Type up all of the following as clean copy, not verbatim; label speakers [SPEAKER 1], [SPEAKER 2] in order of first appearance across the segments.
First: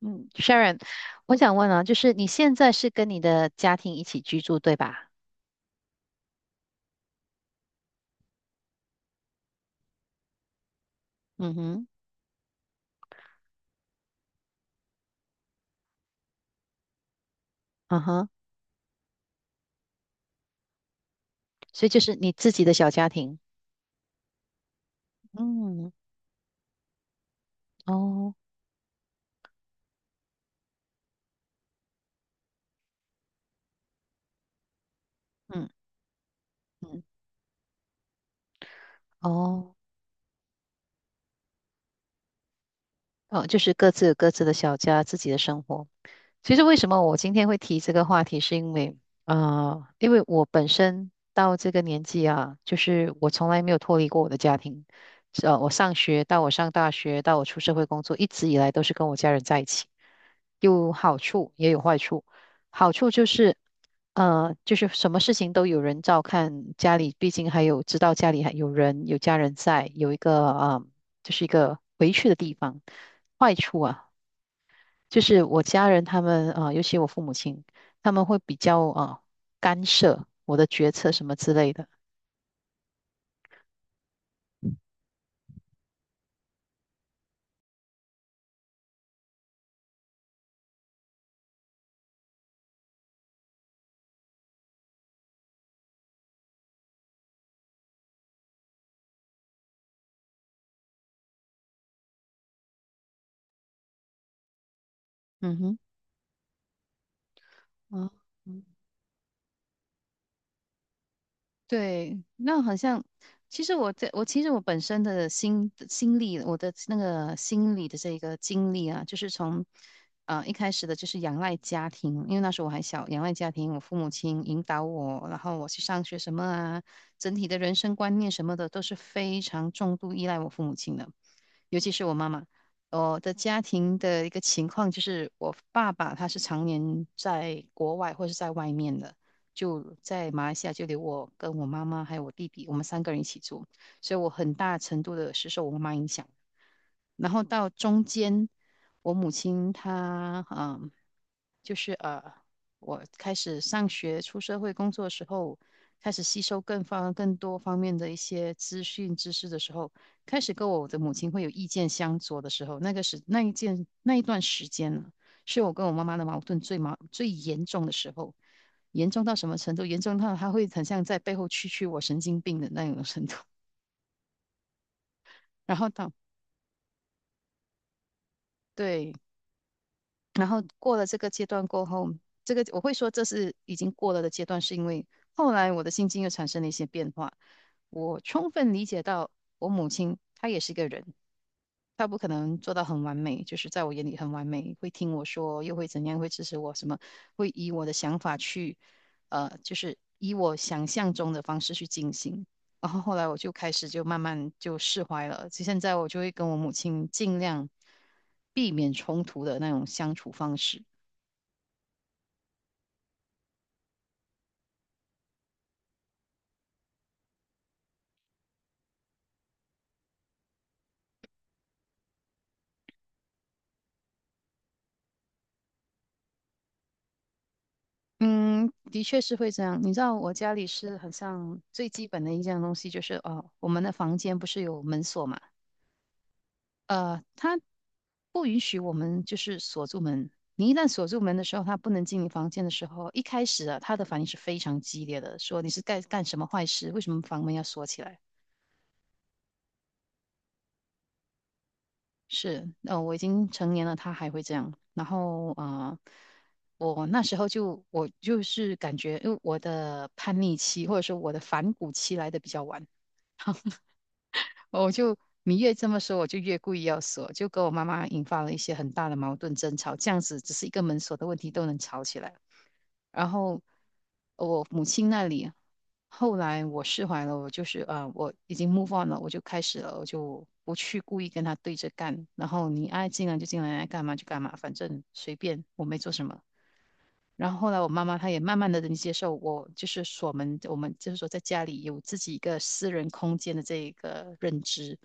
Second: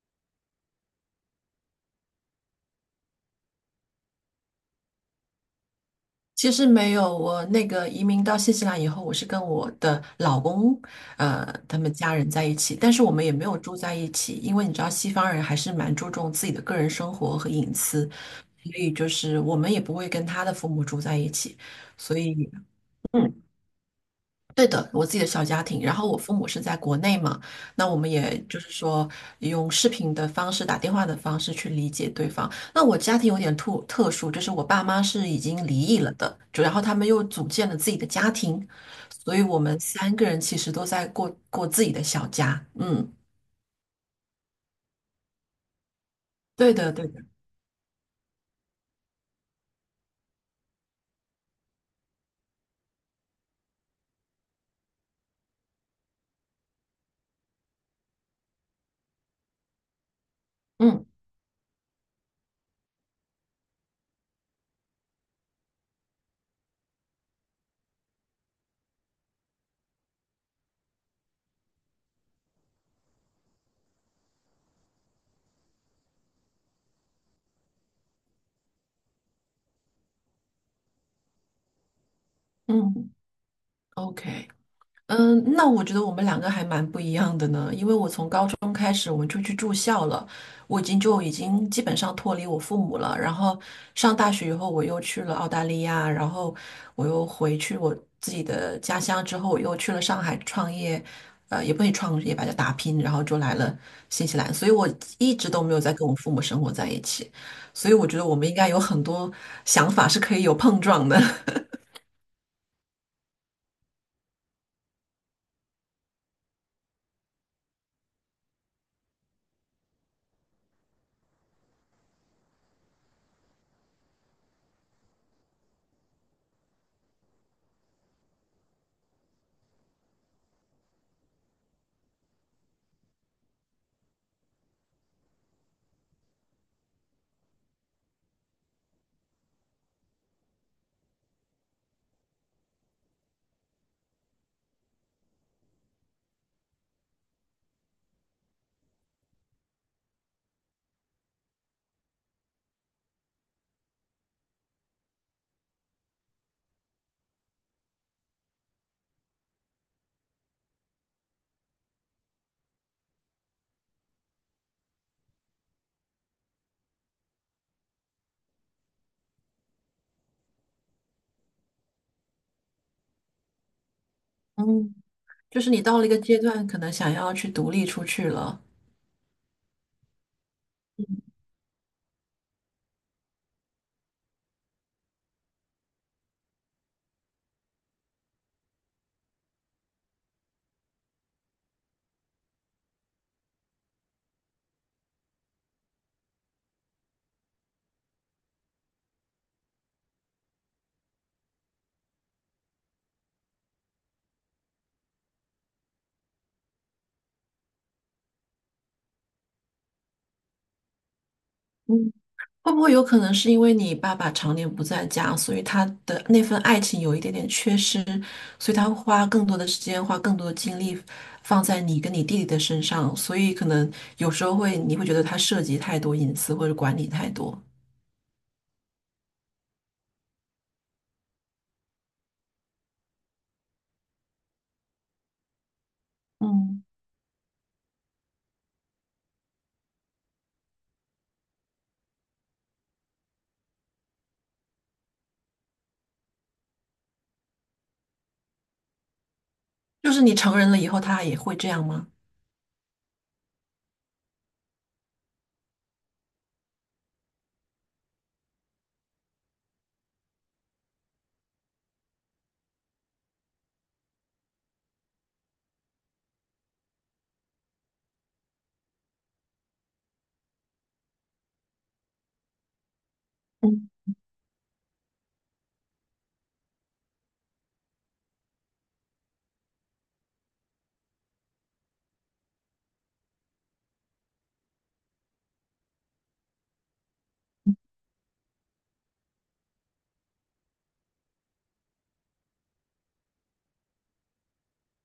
[SPEAKER 1] 嗯，Sharon，我想问啊，就是你现在是跟你的家庭一起居住，对吧？
[SPEAKER 2] 其实没有，我那个移民到新西兰以后，我是跟我的老公，
[SPEAKER 1] 嗯
[SPEAKER 2] 他
[SPEAKER 1] 哼。
[SPEAKER 2] 们家人在一起，但是我们也没有住在一起，因为你知道西方人还是蛮注重自己的个人生活和隐
[SPEAKER 1] 嗯
[SPEAKER 2] 私，
[SPEAKER 1] 哼。
[SPEAKER 2] 所以就是我们也不会跟他的父母住在一起，
[SPEAKER 1] 所以就是
[SPEAKER 2] 所
[SPEAKER 1] 你自
[SPEAKER 2] 以。
[SPEAKER 1] 己的小家
[SPEAKER 2] 嗯。
[SPEAKER 1] 庭。
[SPEAKER 2] 对的，我自己的小家庭，
[SPEAKER 1] 嗯。
[SPEAKER 2] 然后我父母是在国内嘛，那我们
[SPEAKER 1] 哦。
[SPEAKER 2] 也就是说用视频的方式、打电话的方式去理解对方。那我家庭有点特殊，就是我爸妈是已经
[SPEAKER 1] 嗯
[SPEAKER 2] 离异了的，就然后他
[SPEAKER 1] 嗯。
[SPEAKER 2] 们又组建了自己的家庭，所以我
[SPEAKER 1] 哦
[SPEAKER 2] 们三个人其实都在过自己的小家。嗯，
[SPEAKER 1] 哦，就是各自有各自的小家，自己的生活。其实
[SPEAKER 2] 对
[SPEAKER 1] 为什
[SPEAKER 2] 的，
[SPEAKER 1] 么
[SPEAKER 2] 对
[SPEAKER 1] 我
[SPEAKER 2] 的，
[SPEAKER 1] 今天会提这个话题，是因为我本身到这个年纪啊，就是我从来没有脱离过我的家庭。我上学到我上大学到我出社会工作，一直以来都是跟我家人在一起。有
[SPEAKER 2] 嗯
[SPEAKER 1] 好处也有坏处。好处就是，什么事情都有人照看，家里毕竟还有知道家里还有人有家人在，有一个就是一个回去的地方。坏处啊，就是我家人他们尤其我父母亲，他们会比较干涉我的决策什么之类的。
[SPEAKER 2] 嗯，OK。嗯，那我觉得我们两个还蛮不一样的呢，因为我从高中开始我们就去住校了，我已经基本上脱离我父母了。然后上大学以后，我又去了澳大利亚，然后我又回去我自己的家乡，之后我又去了上海创业，也不能创业吧，就打拼，然后就来了新西兰，所以我一
[SPEAKER 1] Hı
[SPEAKER 2] 直都没
[SPEAKER 1] hı。
[SPEAKER 2] 有在跟我父母生活在一起，所以我
[SPEAKER 1] Aa。
[SPEAKER 2] 觉得我们应该有很多想法是可以有碰撞的。
[SPEAKER 1] 对，那好像，其实我其实我本身的心理，我的那个心理的这个经历啊，就是从一开始的就是仰赖家庭，因为那时候我还小，仰赖家庭，我父母亲引导我，然后我去上学什么啊，整体的人生观念什么的都是非常重度依赖我父母亲的。尤其是我妈妈，我的家庭的一个情况就是，我爸爸他是常年在国外或是在外面的，就在马来西亚就留我跟我妈妈还有我弟弟，我们三个人一起住，所以我很大程度的是受我妈妈影响。然后到中间，我母亲她就是呃，我开始上学、出社会工作的时候，开始吸收更多方面的一些资讯知识的时候，开始跟我的母亲会有意见相左的时候，那个时那一件那一段时间呢，是我跟我妈妈的矛盾最严重的时候，严重到什么程度？严重到她会很像在背后蛐蛐我神经病的那种程度。
[SPEAKER 2] 嗯，就是
[SPEAKER 1] 然
[SPEAKER 2] 你
[SPEAKER 1] 后
[SPEAKER 2] 到了一
[SPEAKER 1] 到
[SPEAKER 2] 个阶段，可能想要去独立出去了。
[SPEAKER 1] 对，然后过了这个阶段过后，这个我会说这是已经过了的阶段，是因为后来我的心境又产生了一些变化。我充分理解到我母亲她也是一个人，他不可能做到很完美，就是在我眼里很完美，会听我说，又会怎样，会支持我什么，会以我的想法去，就是以我想象中的方式去进行。然后后来我就开始就慢慢就释怀了，就现在我就会跟我母亲尽量避免冲突的那种相处方式。
[SPEAKER 2] 嗯，会不会有可能是因为你爸爸常年不在家，所以他的那份爱情有一点点缺失，所以他会花更多的时间，花更多的精力放在你跟你弟弟的身上，所以可能有时候会你会觉得他涉及太多隐私或者管理太多。
[SPEAKER 1] 嗯，的确是会这样。你知道我家里是很像最基本的一件东西，就是哦，我们的房间不是有门锁嘛？
[SPEAKER 2] 嗯
[SPEAKER 1] 他不允许我们就是锁住门。你一旦锁住门的时候，他不能进你房间的时候，一开始啊，他的反应是非常激烈的，说你是干什么坏事？为什么房门要锁起来？
[SPEAKER 2] 就是你成人了以后，他也会这样吗？
[SPEAKER 1] 是，我已经成年了，他还会这样。然后我那时候就我就是感觉，因为我的叛逆期或者说我的反骨期来的比较晚，我就你越这么说，我就越故意要锁，就跟我妈妈引发了一些很大的矛盾争吵。这样子只是一个门锁的问题都能吵起来。然后我母亲那里，后来我释怀了，我就是我已经 move on 了，我就开始了，我就不去故意跟他对着干。然后你爱进来就进来，爱干嘛就干嘛，反正随便，我没做什么。然后后来我妈妈她也慢慢的能接受我，就是锁门，我们就是说在家里有自己一个私人空间的这一个认知。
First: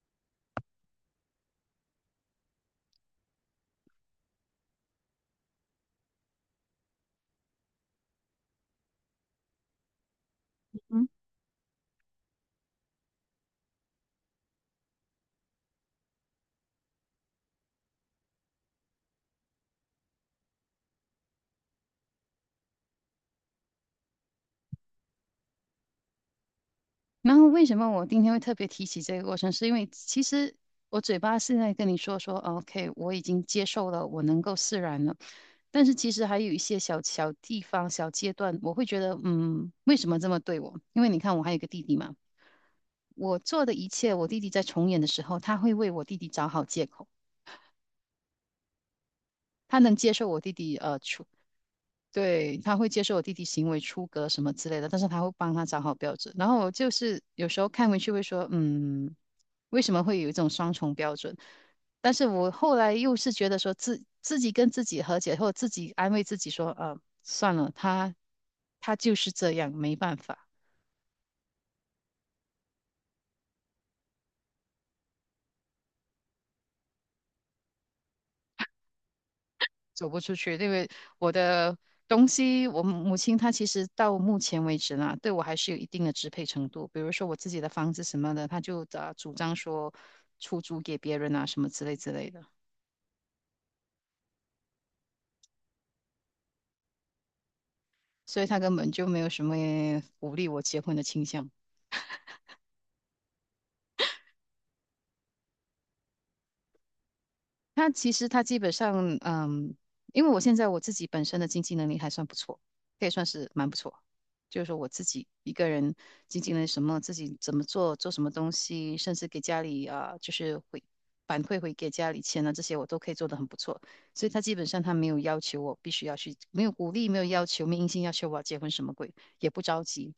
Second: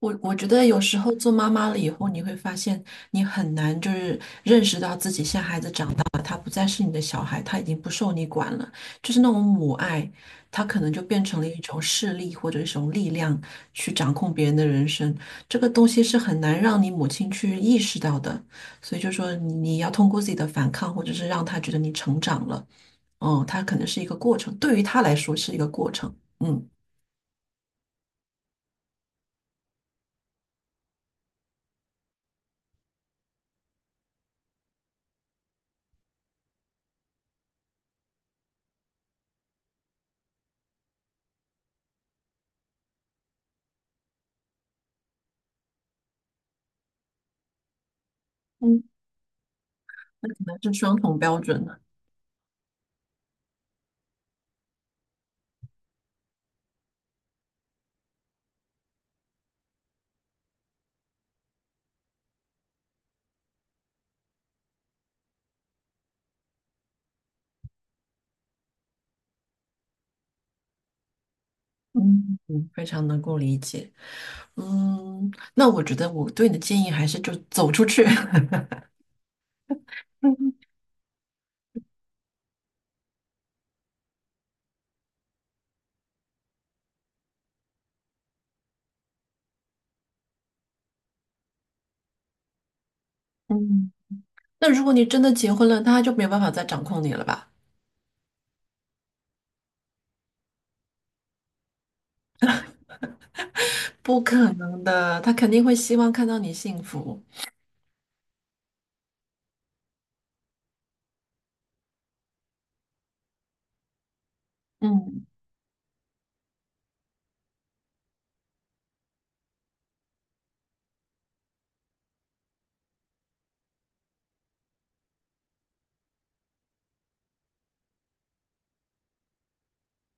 [SPEAKER 2] 我觉得有时候做妈妈了以后，你会发现你很难就是认识到自己现在孩子长大了，他不再是你的小孩，他已经不受你管了，就是那种母爱，他可能就
[SPEAKER 1] 嗯。
[SPEAKER 2] 变成了一种势力或者一种力量去掌控别人的人生，这个东西是很难让你母亲去意识到的，所以就说你要通过自己的反抗，或者是让他觉得你成长了，嗯，他可能是一个过程，对于他来说是一个过程，嗯，
[SPEAKER 1] 然后为什么我今天会特别提起这个过程，是因为其实我嘴巴现在跟你说说 OK 我已经接受了，我能够释然了。但是其实还有一些小地方、小阶段，我会觉得，嗯，为什么这么对我？因为你看，我还有一个弟弟嘛，我做的一切，我弟弟在重演的时候，他会为我弟弟找好借口，
[SPEAKER 2] 嗯。
[SPEAKER 1] 他能接受
[SPEAKER 2] 那可
[SPEAKER 1] 我弟
[SPEAKER 2] 能
[SPEAKER 1] 弟
[SPEAKER 2] 是双重标准。
[SPEAKER 1] 对，他会接受我弟弟行为出格什么之类的，但是他会帮他找好标准。然后我就是有时候看回去会说，嗯，为什么会有一种双重标准？但是我后来又是觉得说自己跟自己和解，或者自己安慰自己说，算了，他就是这样，没办法。
[SPEAKER 2] 嗯，嗯非常能够理解。嗯，那我觉得我对你的建议还是就走出去。
[SPEAKER 1] 走不出去，因为我的东西，我母亲她其实到目前为止呢，对我还是有一定的支配程度。比如说我自己的房子什么的，她就主张说出租给别人啊，什么之类的，
[SPEAKER 2] 嗯，那如果你真的结婚了，他就没有办法再掌控你了吧？
[SPEAKER 1] 所以她根本就没有什么鼓励我结婚的倾向。
[SPEAKER 2] 不可能的，他肯定会希望看到你幸福。
[SPEAKER 1] 它其实他基本上，嗯，因为我现在我自己本身的经济能力还算不错，可以算是蛮不错。就是说我自己
[SPEAKER 2] 嗯
[SPEAKER 1] 一个人经济能力什么，自己怎么做，做什么东西，甚至给家里啊，就是会反馈回给家里钱啊，这些我都可以做得很不错。所以他基本上他没有要求我必须要去，没有鼓励，没有要求，没硬性要求我要结婚什么鬼。也不着急。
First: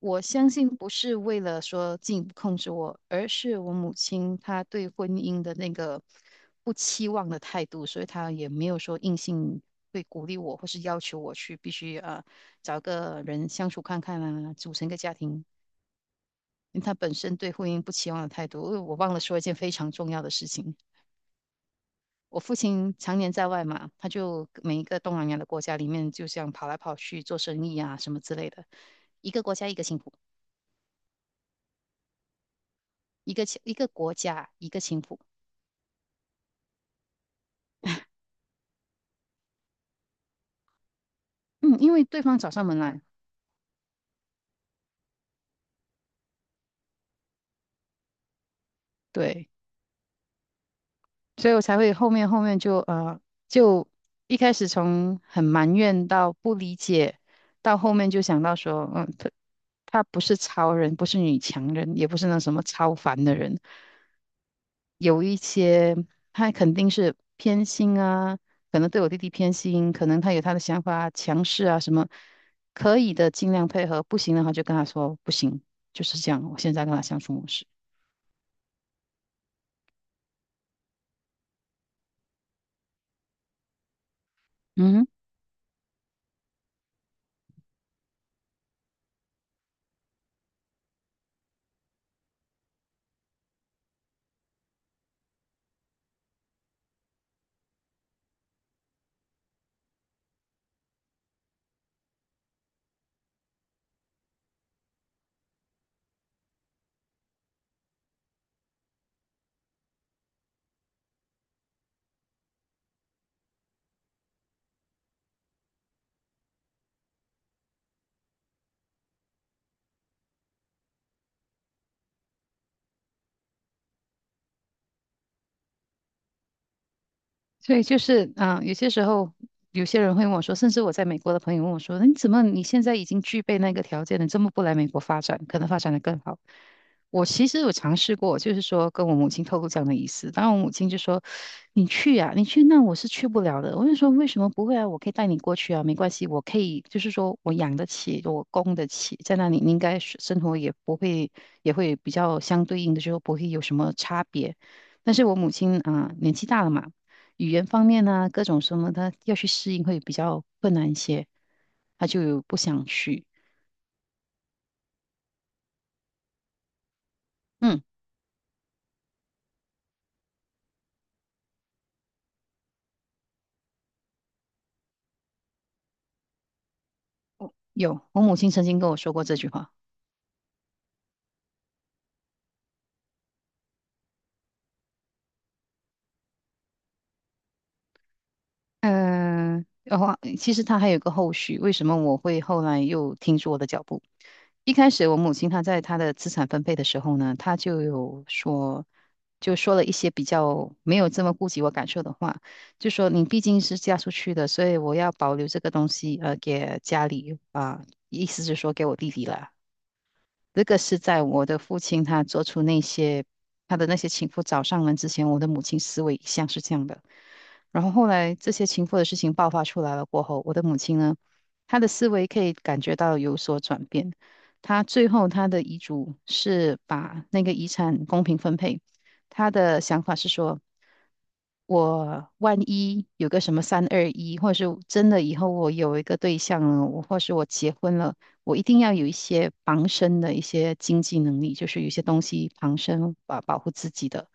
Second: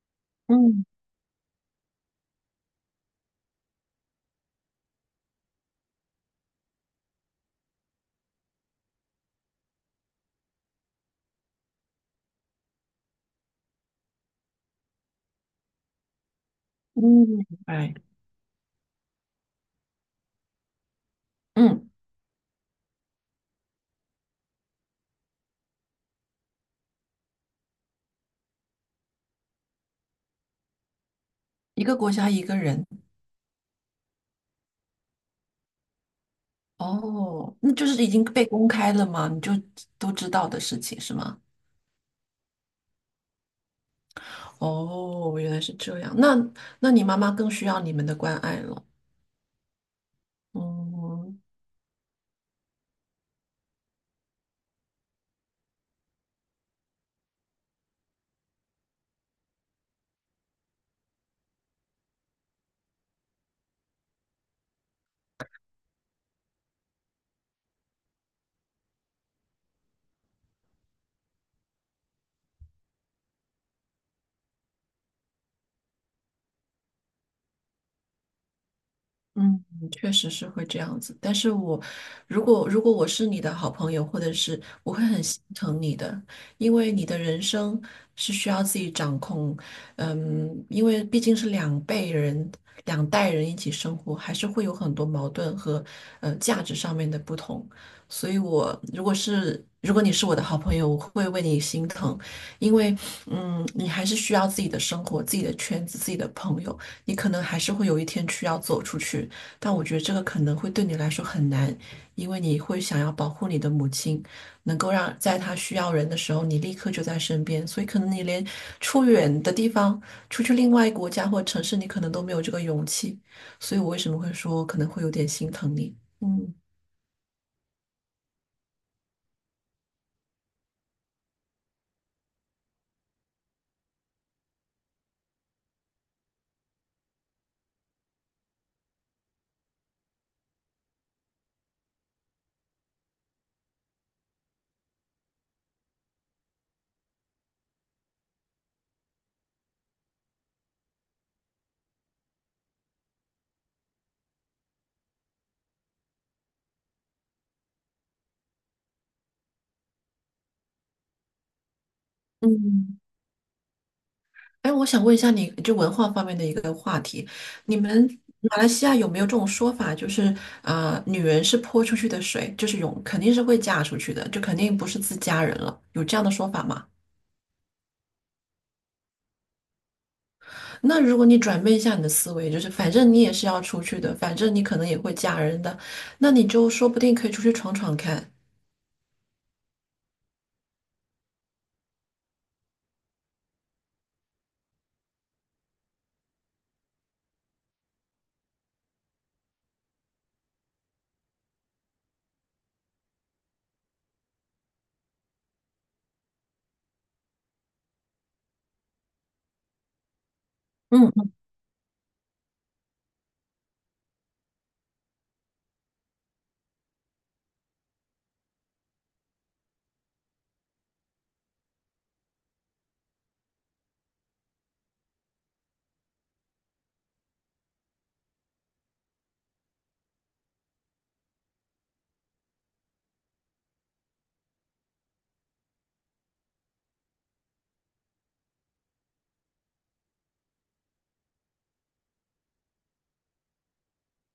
[SPEAKER 1] 我相信
[SPEAKER 2] 嗯
[SPEAKER 1] 不是为了说进一步控制我，而是我母亲她对婚姻的那个不期望的态度，所以她也没有说硬性会鼓励我，或是要求我去必须啊找个人相处看看啊，组成一个家庭。因为她本
[SPEAKER 2] 嗯，
[SPEAKER 1] 身
[SPEAKER 2] 明
[SPEAKER 1] 对婚姻不
[SPEAKER 2] 白
[SPEAKER 1] 期望的态度，因为我忘了说一件非常重要的事情。
[SPEAKER 2] 嗯，
[SPEAKER 1] 我父亲常年在外嘛，他就每一个东南亚的国家里面，就像跑来跑去做生意啊什么之类的，一个国家一个幸福。
[SPEAKER 2] 一个国家一个人。
[SPEAKER 1] 一个国家一个情妇，
[SPEAKER 2] 哦，那就是已经被公开了吗？你就都知道的事情是吗？
[SPEAKER 1] 嗯，因为对方找上门来，
[SPEAKER 2] 哦，原来是这样。那那你妈妈更需要你们的关爱了。
[SPEAKER 1] 对。
[SPEAKER 2] 嗯，
[SPEAKER 1] 所以我才会后面后面就呃，就一开始从很埋怨到不理解，到后面就想到说，嗯，他不是超人，不是女强人，也不是那什么超凡的人，有一些他肯定是偏心啊，可能对我弟弟偏心，可能他有他的想法、强势啊什么，可以的尽量配合，不行的话就跟他说不行，就是这样，我现在跟他相处模式。
[SPEAKER 2] 嗯，确实是会这样子，但是我如果我是你的好朋友，或者是我
[SPEAKER 1] 嗯
[SPEAKER 2] 会
[SPEAKER 1] 哼。
[SPEAKER 2] 很心疼你的，因为你的人生是需要自己掌控，嗯，因为毕竟是两辈人、两代人一起生活，还是会有很多矛盾和价值上面的不同，所以我如果你是我的好朋友，我会为你心疼，因为嗯，你还是需要自己的生活、自己的圈子、自己的朋友。你可能还是会有一天需要走出去，但我觉得这个可能会对你来说很难，因为你会想要保护你的母亲，能够让在她需要人的时候，你立刻就在身边。所以可能你连出远的地方，出去另外一个国家或城市，你可能都没有这个勇气。所以我为什么会说可能会有点心疼你？嗯
[SPEAKER 1] 所以就是，嗯、有些时候有些人会问我说，甚至我在美国的朋友问我说，你怎么你现在已经具备那个条件了，这么不来美国发展，可能发展的更好？我其实有尝试过，就是说跟我母亲透露这样的意思，当然我母亲就说，你去呀、你去那我是去不了的。我就说为什么不会啊？我可以带你过去啊，没关系，我可以，就是说我养得起，我供得起，在那里你应该是生活也不会，也会比较相对应的，就是说不会有什么差别。但是我母亲啊、年纪大了嘛。语言方面啊，各种什么他要去适应会比较困难一些，他就不想
[SPEAKER 2] 嗯，
[SPEAKER 1] 去。
[SPEAKER 2] 哎，我想问一下你，就文化方面的一个话题，你
[SPEAKER 1] 嗯，
[SPEAKER 2] 们马来西亚有没有这种说法，就是啊，女人是泼出去的水，就是永肯定是会嫁出去的，就肯定不是自家人了，有这样的说法吗？
[SPEAKER 1] 有，我母亲曾经跟我说过这句话。
[SPEAKER 2] 那如果你转变一下你的思维，就是反正你也是要出去的，反正你可能也会嫁人的，那你就说不定可以出去闯闯看。
[SPEAKER 1] 嗯、然后其实他还有个后续，为什么我会后来又停住我的脚步？一开始我母亲她在她的资产分配的时候呢，她就有说，就说了一些比较没有这么顾及我感受的话，就说你毕竟是嫁出去的，所以我要保留这个东西，给家里啊、意思是说给我弟弟了。这个是
[SPEAKER 2] 嗯
[SPEAKER 1] 在
[SPEAKER 2] 嗯
[SPEAKER 1] 我的父亲他做出那些他的那些情妇找上门之前，我的母亲思维一向是这样的。然后后来这些情妇的事情爆发出来了过后，我的母亲呢，她的思维可以感觉到有所转变。她最后她的遗嘱是把那个遗产公平分配，她的想法是说。我万一有个什么三二一，或是真的以后我有一个对象了，我或是我结婚了，我一定要有一些防身的一些经济能力，就是有一些东西防身，保护自己的。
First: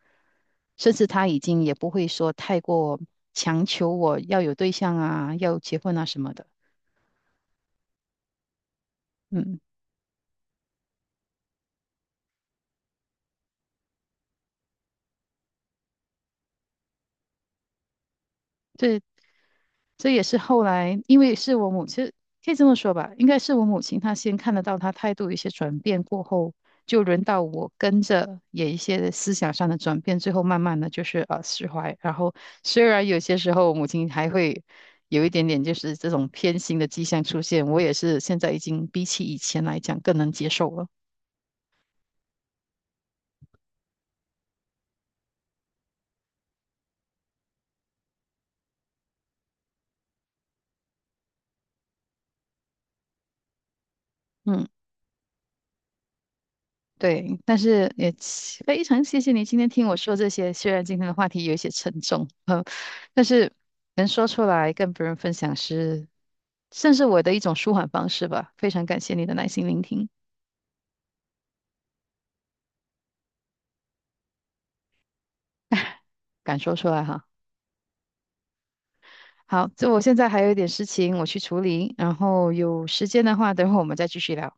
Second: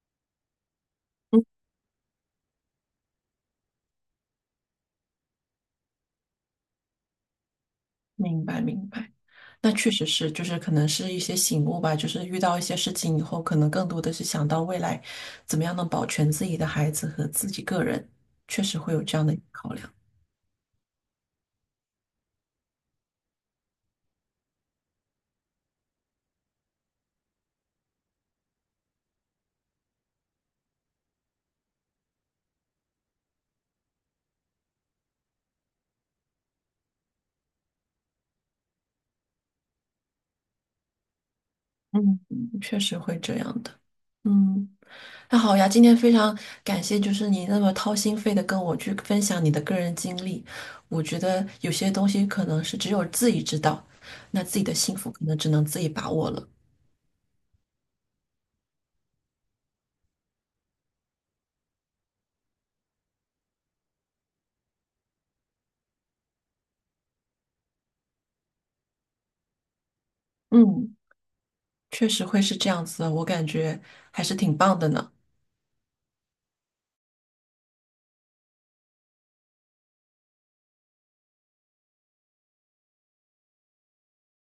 [SPEAKER 1] 甚至他已经也不会说太过强求我要有对象啊，要结婚啊什么的。
[SPEAKER 2] 明白明白。
[SPEAKER 1] 嗯，
[SPEAKER 2] 那确实是，就是可能是一些醒悟吧，就是遇到一些事情以后，可能更多的是想到未来怎么样能保全自己的孩子和自己个人，确实会有这
[SPEAKER 1] 这
[SPEAKER 2] 样的考量，
[SPEAKER 1] 这也是后来，因为是我母亲，可以这么说吧，应该是我母亲她先看得到她态度有一些转变过后，就轮到我跟着也一些思想上的转变，最后慢慢的就是释怀。然后虽然有些时候母亲还会有一点点就是这种偏心的迹象出现，我也是现在已经比起以前来讲更能接受了。
[SPEAKER 2] 嗯，嗯确实会这样的。嗯，那好呀，今天非常感谢，就是你那么掏心肺的跟我去分享你的个人经历，我觉得有些东西可能是只有自己知道，那自己
[SPEAKER 1] 嗯。
[SPEAKER 2] 的幸福可能只能自己把握了。
[SPEAKER 1] 对，但是也非常谢谢你今天听我说这些。虽然今天的话题有一些沉重，但是能说出来跟别人分享是，算是我的一种舒缓方式吧。非常感谢你的耐心聆听，
[SPEAKER 2] 嗯，确实会是这样子的，我感觉还是挺棒的呢。
[SPEAKER 1] 敢说出来哈。好，就我现在还有一点事情我去处理，然后有时间的话，等会我们再继续聊。